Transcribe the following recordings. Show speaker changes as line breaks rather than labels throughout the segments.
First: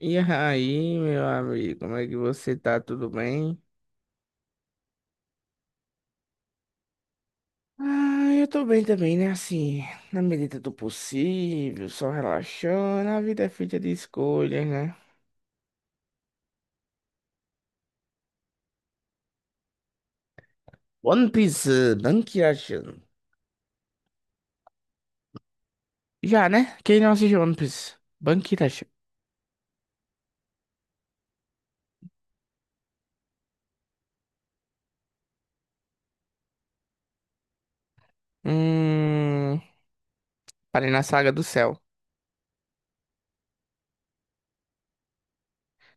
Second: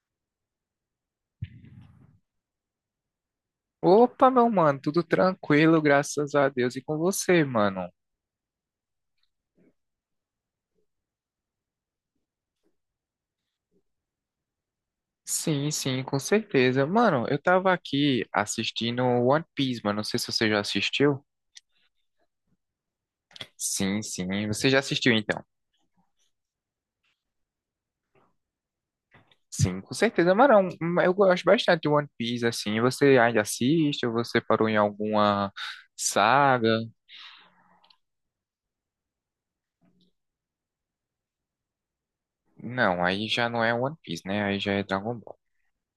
E aí, meu amigo, como é que você tá? Tudo bem?
Opa, meu mano, tudo tranquilo, graças a Deus. E com você, mano?
Ah, eu tô bem também, né? Assim, na medida do possível, só relaxando. A vida é feita de escolhas, né?
Sim, sim, com certeza. Mano, eu tava aqui assistindo One Piece, mano. Não sei se você já assistiu.
One Piece, eh, Bankirashan.
Sim, sim, você já assistiu então.
Já, né? Quem não assistiu One Piece? Bankirashan.
Sim, com certeza, mano. Eu gosto bastante de One Piece, assim. Você ainda assiste ou você parou em alguma saga?
Hum. Parei na Saga do Céu.
Não, aí já não é One Piece, né? Aí já é Dragon Ball.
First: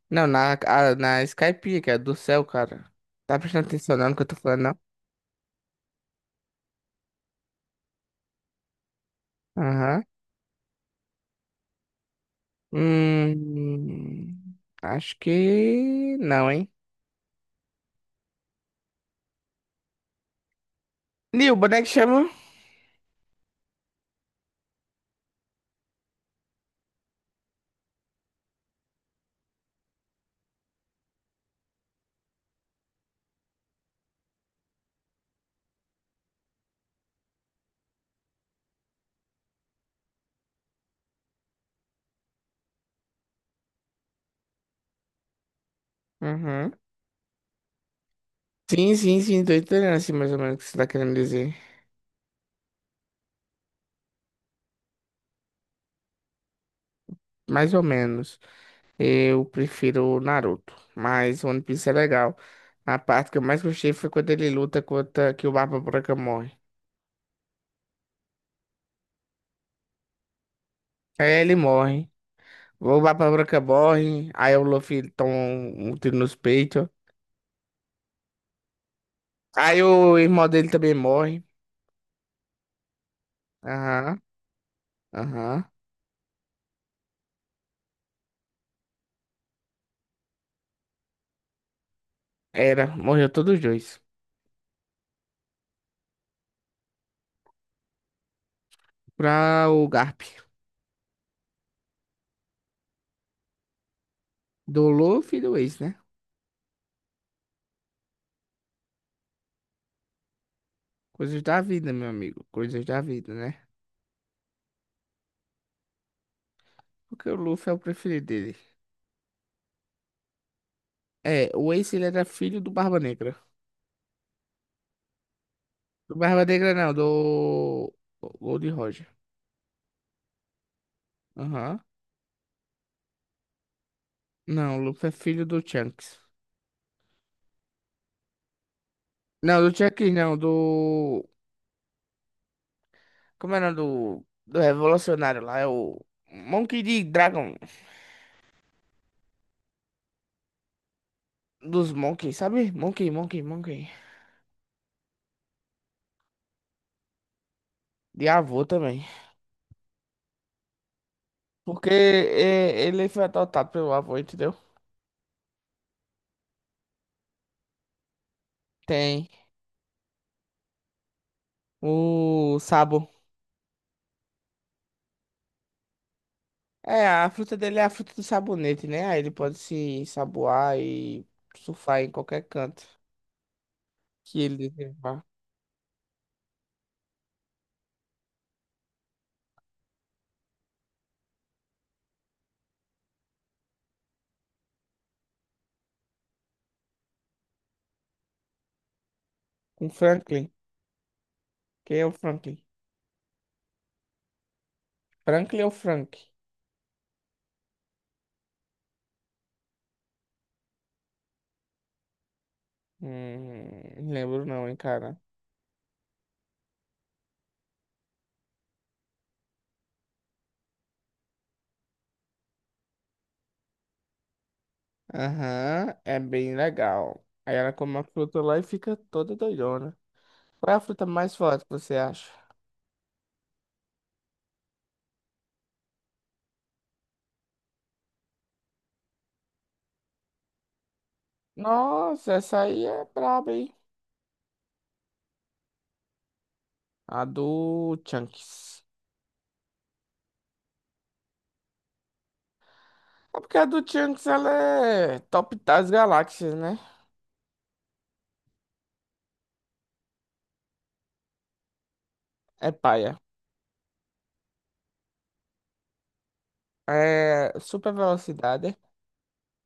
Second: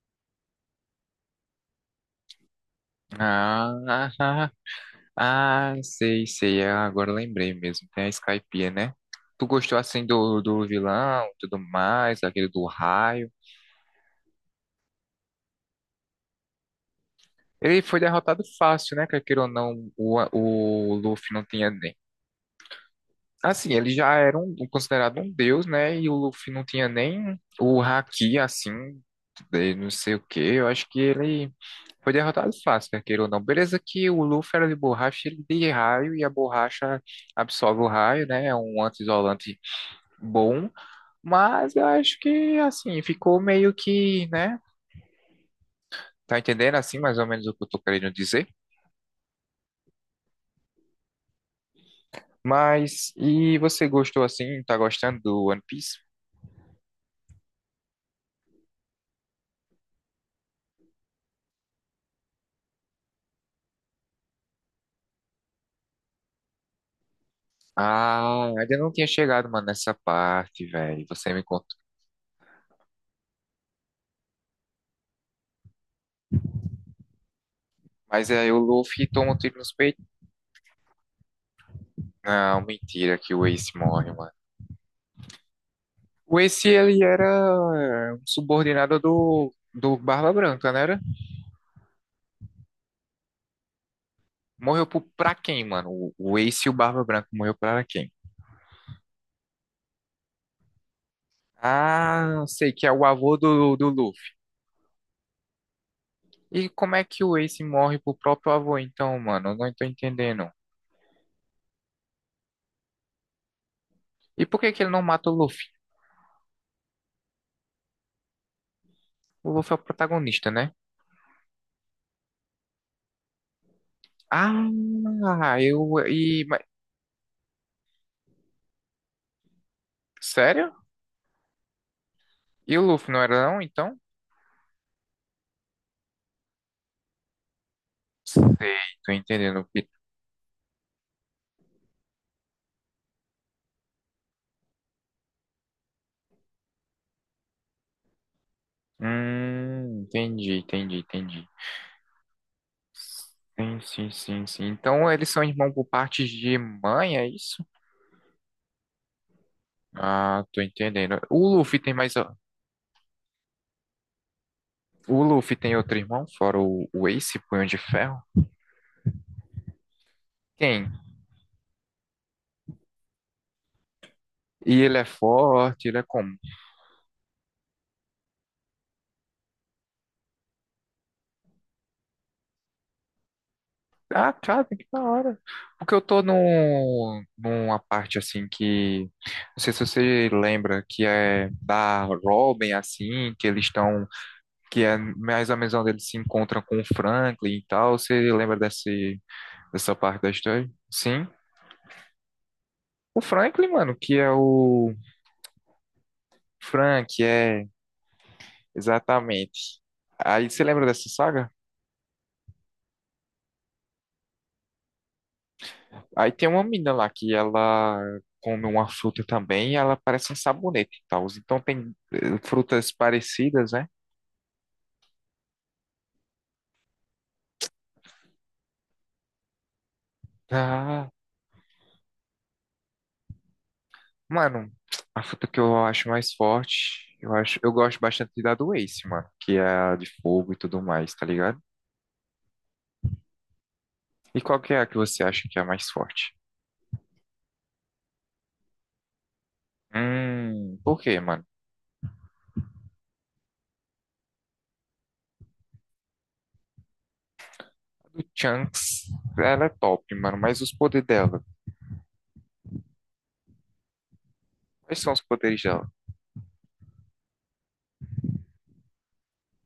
Não, na Skype, que é do céu, cara. Tá prestando atenção
Ah,
não, no que eu tô falando, não?
Ah, sei, sei. Ah, agora eu lembrei mesmo. Tem a Skypiea, né? Tu gostou
Aham.
assim do vilão, tudo mais, aquele do raio.
Hum. Acho que não, hein?
Ele foi derrotado fácil, né? Quer queira ou não, o Luffy não
Nil,
tinha
boneco
nem.
chama?
Assim, ele já era um, considerado um deus, né? E o Luffy não tinha nem o haki, assim, de não sei o quê. Eu acho que ele foi derrotado fácil, quer queira ou não. Beleza que o Luffy era de borracha, ele de raio, e a borracha absorve o raio, né? É um anti-isolante bom. Mas eu acho que, assim, ficou meio que, né? Tá
Uhum.
entendendo, assim, mais ou menos o que eu tô querendo dizer?
Sim, sim, sim, tô entendendo assim mais ou menos o que você tá querendo dizer.
Mas, e você gostou, assim, tá gostando do One Piece?
Mais ou menos. Eu prefiro o Naruto, mas One Piece é legal. A parte que eu mais gostei foi quando ele luta contra que o Barba Branca morre.
Ah, ainda não tinha chegado, mano, nessa parte, velho.
Aí
Você me
ele
conta.
morre. O Barba Branca morre, aí o Luffy toma um tiro nos peitos.
Mas aí o Luffy toma um tiro nos
Aí
peitos.
o irmão dele também morre.
Não, mentira que o Ace morre,
Aham,
mano.
aham.
O Ace, ele era um subordinado do Barba Branca, né? Era?
Era, morreu todos os dois.
Morreu pra quem, mano? O Ace e o Barba Branca morreu pra quem?
Pra o Garp.
Ah, sei que é o avô do Luffy.
Do Luffy e do Ace, né?
E como é que o Ace morre pro próprio avô, então, mano? Eu não tô entendendo.
Coisas da vida, meu amigo. Coisas da vida, né?
E por que que ele não mata o Luffy?
Porque o Luffy é o preferido dele.
O Luffy é o protagonista, né?
É, o Ace ele era filho do Barba Negra.
Ah, eu.
Do Barba Negra não, do Gold Roger.
Sério?
Aham.
E o Luffy não era não, então?
Não, o Luffy é filho do Chunks.
Sei, tô
Não,
entendendo.
do Chunks não, do... Como era do... Do revolucionário lá, é o... Monkey de Dragon.
Entendi, entendi, entendi.
Dos Monkey, sabe? Monkey, Monkey,
Sim,
Monkey.
sim, sim, sim. Então eles são irmãos por parte de mãe, é isso?
De avô também.
Ah, tô entendendo. O Luffy
Porque
tem mais.
é, ele foi adotado pelo avô, entendeu?
O Luffy tem outro irmão, fora o Ace, Punho de Ferro?
Tem
Quem?
o Sabo.
E ele é forte, ele é como?
É, a fruta dele é a fruta do sabonete, né? Aí ele pode se saboar e surfar em qualquer canto
Ah,
que ele
cara, que da
desejar.
hora. Porque eu tô numa parte assim que. Não sei se você lembra, que é da Robin, assim, que eles estão. Que é mais ou menos onde eles se encontram com o Franklin e tal. Você lembra desse,
Com
dessa parte da
Franklin.
história? Sim.
Quem é o Franklin?
O Franklin, mano, que é o.
Franklin ou Frank?
Frank, é. Exatamente. Aí você lembra dessa saga?
Não lembro não, hein, cara.
Aí tem uma menina lá que ela come uma fruta também e ela parece um sabonete e tal. Então tem frutas parecidas, né?
Aham, é bem legal. Aí ela come a fruta lá e fica toda doidona. Qual é a fruta
Ah,
mais forte que você acha?
mano, a fruta que eu acho mais forte, eu acho, eu gosto bastante da do Ace, mano, que é a de fogo e tudo mais, tá ligado?
Nossa, essa aí é braba, hein?
E qual que é a que você acha que é a mais forte?
A do Chunks.
Por quê, mano?
É porque a do Chunks, ela é top das galáxias, né?
A do Chunks, ela é top, mano, mas os poderes dela,
É paia.
quais são os poderes dela?
É, super velocidade,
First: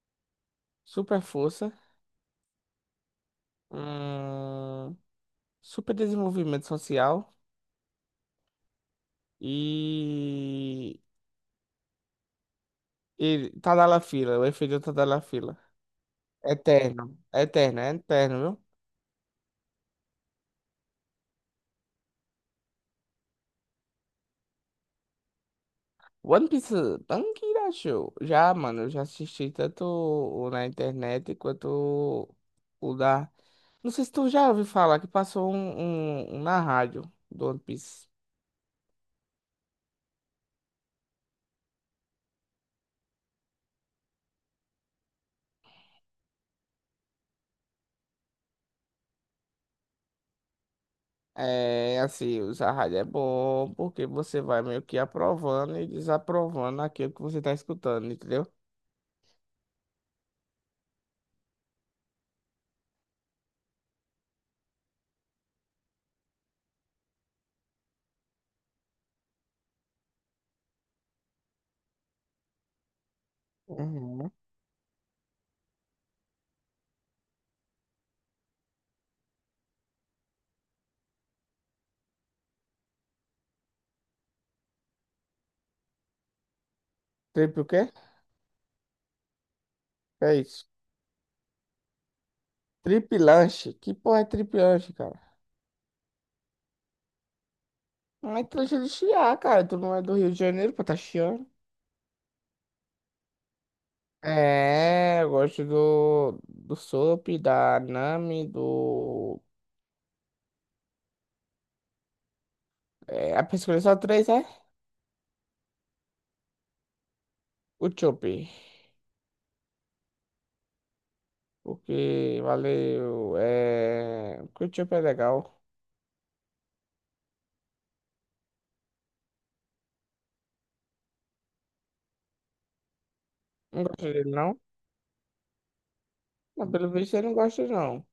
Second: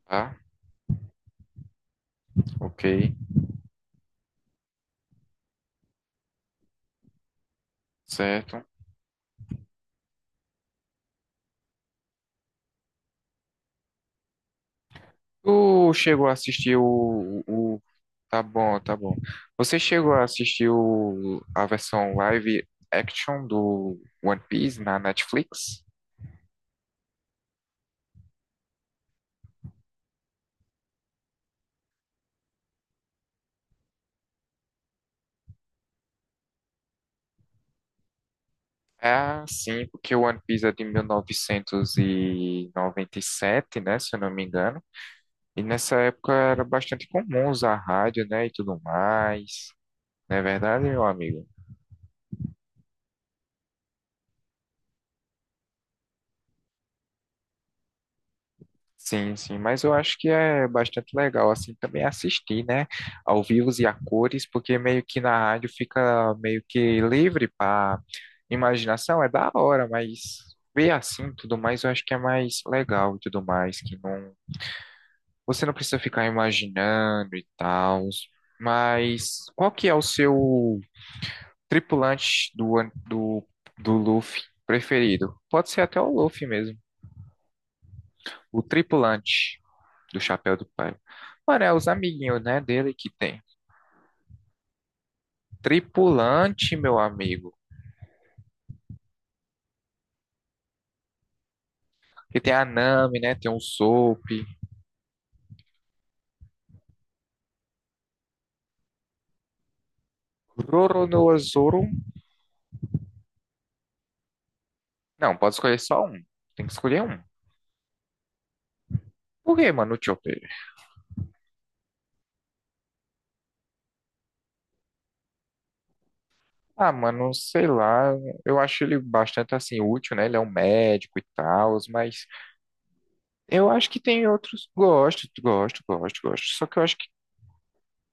Tá?
super força,
Ok,
hum, super desenvolvimento social
certo.
e, e Tadalafila, o efeito Tadalafila.
Tu chegou a assistir
Eterno,
o... o-
eterno, é eterno,
Tá
viu?
bom, tá bom. Você chegou a assistir a versão live action do One Piece na Netflix?
One Piece, Tankira Show. Já, mano, eu já assisti tanto o na internet quanto o da. Não sei se tu já ouviu falar que passou um na rádio do One Piece.
É, sim, porque o One Piece é de mil novecentos e noventa e sete, né, se eu não me engano. E nessa época era bastante comum usar rádio, né, e tudo mais. Não é verdade, meu amigo?
É, assim, usar rádio é bom porque você vai meio que aprovando e desaprovando aquilo que você tá escutando, entendeu?
Sim, sim, mas eu acho que é bastante legal, assim, também assistir, né, ao vivo e a cores, porque meio que na rádio fica meio que livre para imaginação, é da hora, mas ver assim tudo mais eu acho que é mais legal e tudo mais, que
Uhum.
não, você não precisa ficar imaginando e tal, mas qual que é o seu tripulante do Luffy preferido? Pode ser até o Luffy mesmo,
Trip o quê?
o tripulante. Do
Que é
chapéu do
isso?
pai. Mano, é os amiguinhos, né, dele que
Trip
tem.
lanche? Que porra é trip lanche, cara?
Tripulante, meu amigo.
Não é lanche é de chiar, cara. Tu não é do Rio de Janeiro pra tá chiando.
Que tem a Nami, né? Tem o Soap.
É, eu gosto do, do Soap, da Nami, do.
Roronoa Zoro.
É, a pessoa só três é
Não, pode escolher só um. Tem que escolher um.
o Chop.
Por que, mano, o Chopper?
Porque valeu. É. Porque o Chop é legal.
Ah, mano, sei lá. Eu acho ele bastante, assim, útil, né? Ele é um médico e tal, mas eu
Não
acho que
gosto
tem
dele, não?
outros. Gosto, gosto, gosto, gosto. Só
Não,
que eu
pelo
acho que.
visto você não gosta, não.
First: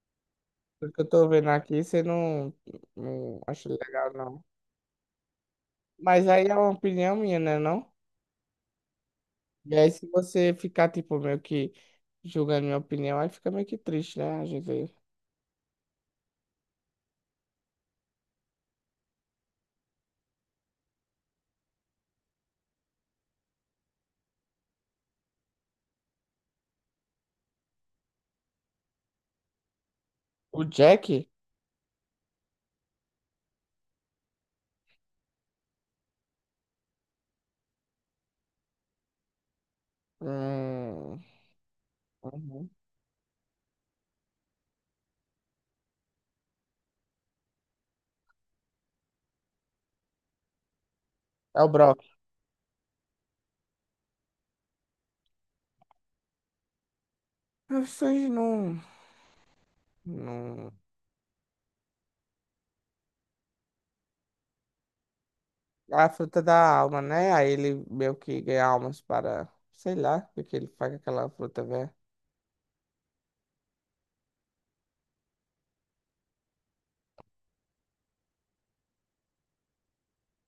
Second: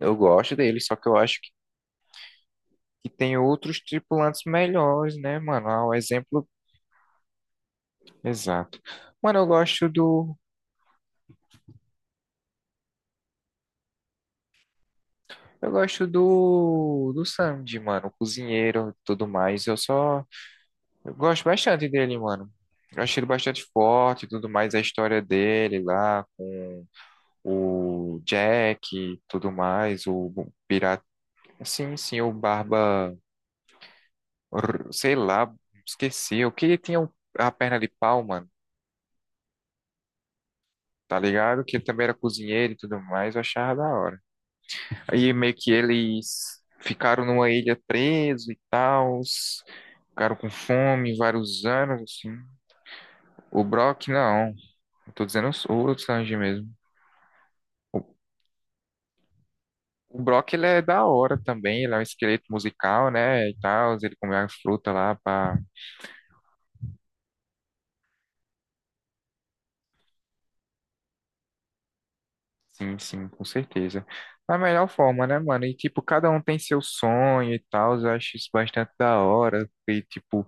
Eu gosto dele,
Pelo
só
que
que
eu
eu
tô
acho
vendo
que,
aqui, você não,
que tem
não acha
outros
legal,
tripulantes
não.
melhores, né, mano? Ah, o
Mas
exemplo.
aí é uma opinião minha, né, não?
Exato. Mano, eu
E
gosto
aí se
do.
você ficar, tipo, meio que julgando minha opinião, aí fica meio que triste, né? A gente...
Eu gosto do. Do Sandy, mano. O cozinheiro e tudo mais. Eu só. Eu gosto bastante dele, mano. Eu achei ele bastante forte e tudo mais. A história dele lá com o Jack e tudo mais. O
O
pirata.
Jack.
Sim, sim, o Barba. Sei lá, esqueci. O que ele tinha a perna de pau, mano. Tá
Hum.
ligado? Que ele também era
Uhum.
cozinheiro e tudo mais. Eu achava da hora. Aí meio que eles ficaram numa ilha preso e tal, ficaram com fome
É
vários
o
anos,
brócolis.
assim. O Brock, não. Eu tô dizendo o Sanji mesmo. O
Vocês não,
o Brock, ele
não.
é da hora também, ele é um esqueleto musical, né, e tal, ele come a fruta lá pra...
A fruta da alma, né? Aí ele meio que ganha almas para. Sei lá, porque ele faz aquela fruta, velho.
Sim, sim, com certeza. Da melhor forma, né, mano? E, tipo, cada um tem seu sonho e tal, eu acho isso bastante da hora. E, tipo,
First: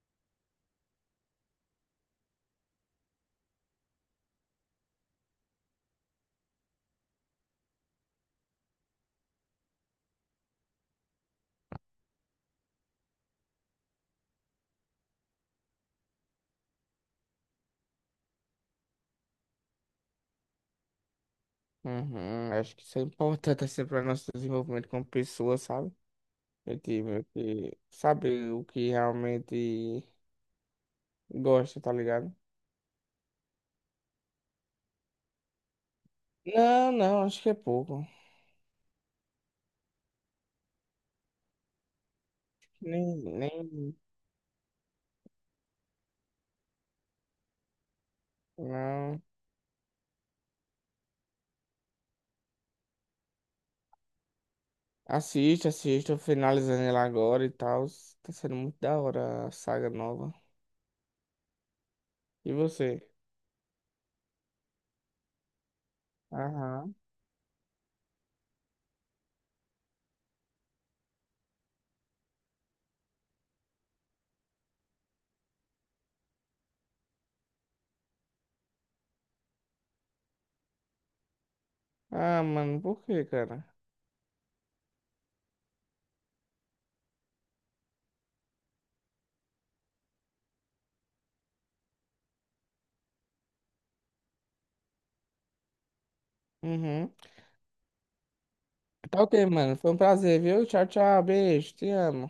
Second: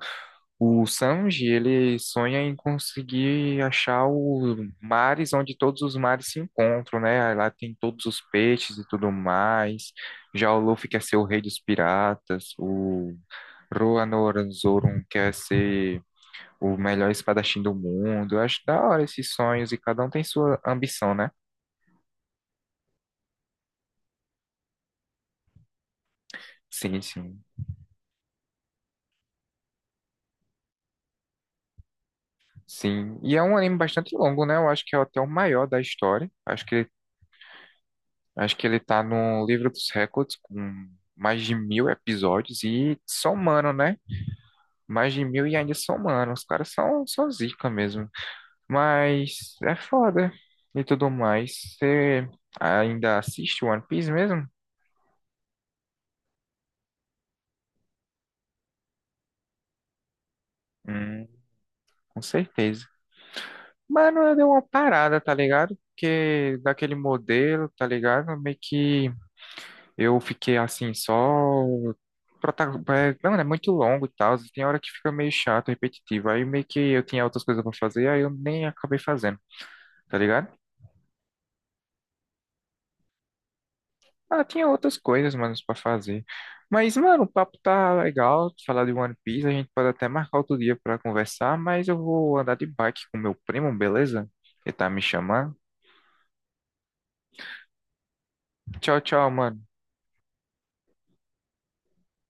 o Sanji, ele sonha em conseguir achar os mares onde todos os mares se encontram, né? Aí lá tem todos os peixes e tudo mais. Já o Luffy quer ser o rei dos piratas. O Roronoazoron quer ser o melhor espadachim do mundo. Eu acho da hora esses sonhos e cada um tem sua ambição, né?
Uhum, acho que isso é importante assim para nosso desenvolvimento como pessoa, sabe? A
Sim,
gente meio
sim.
que sabe o que realmente gosta, tá ligado?
Sim, e é um anime bastante longo, né? Eu acho que é até o maior da história.
Não, não, acho que é pouco.
Acho que ele tá no livro dos recordes com mais de 1.000 episódios e
Nem,
somando,
nem,
né? Mais de mil e ainda somando. Os caras são zica mesmo.
não.
Mas é foda e tudo mais. Você ainda assiste One Piece mesmo?
Assiste, assiste, eu finalizando ela agora e tal. Tá sendo muito da hora a saga nova.
Hum, com
E
certeza.
você?
Mano, eu dei uma parada, tá ligado? Porque daquele
Aham.
modelo, tá ligado? Meio que eu fiquei assim, só. prota- é, não, é muito longo e tal. Tem hora que fica meio chato, repetitivo. Aí meio que eu tinha outras coisas pra fazer, aí eu nem acabei fazendo, tá ligado?
Ah, mano, por quê, cara?
Ah, tinha outras coisas, mano, pra fazer. Mas, mano, o papo tá legal. Falar de One Piece, a gente pode até marcar outro dia pra conversar. Mas eu vou andar de bike com meu primo, beleza? Ele tá me chamando.
Uhum.
Tchau,
Tá
tchau,
ok,
mano.
mano. Foi um prazer, viu? Tchau, tchau. Beijo. Te amo.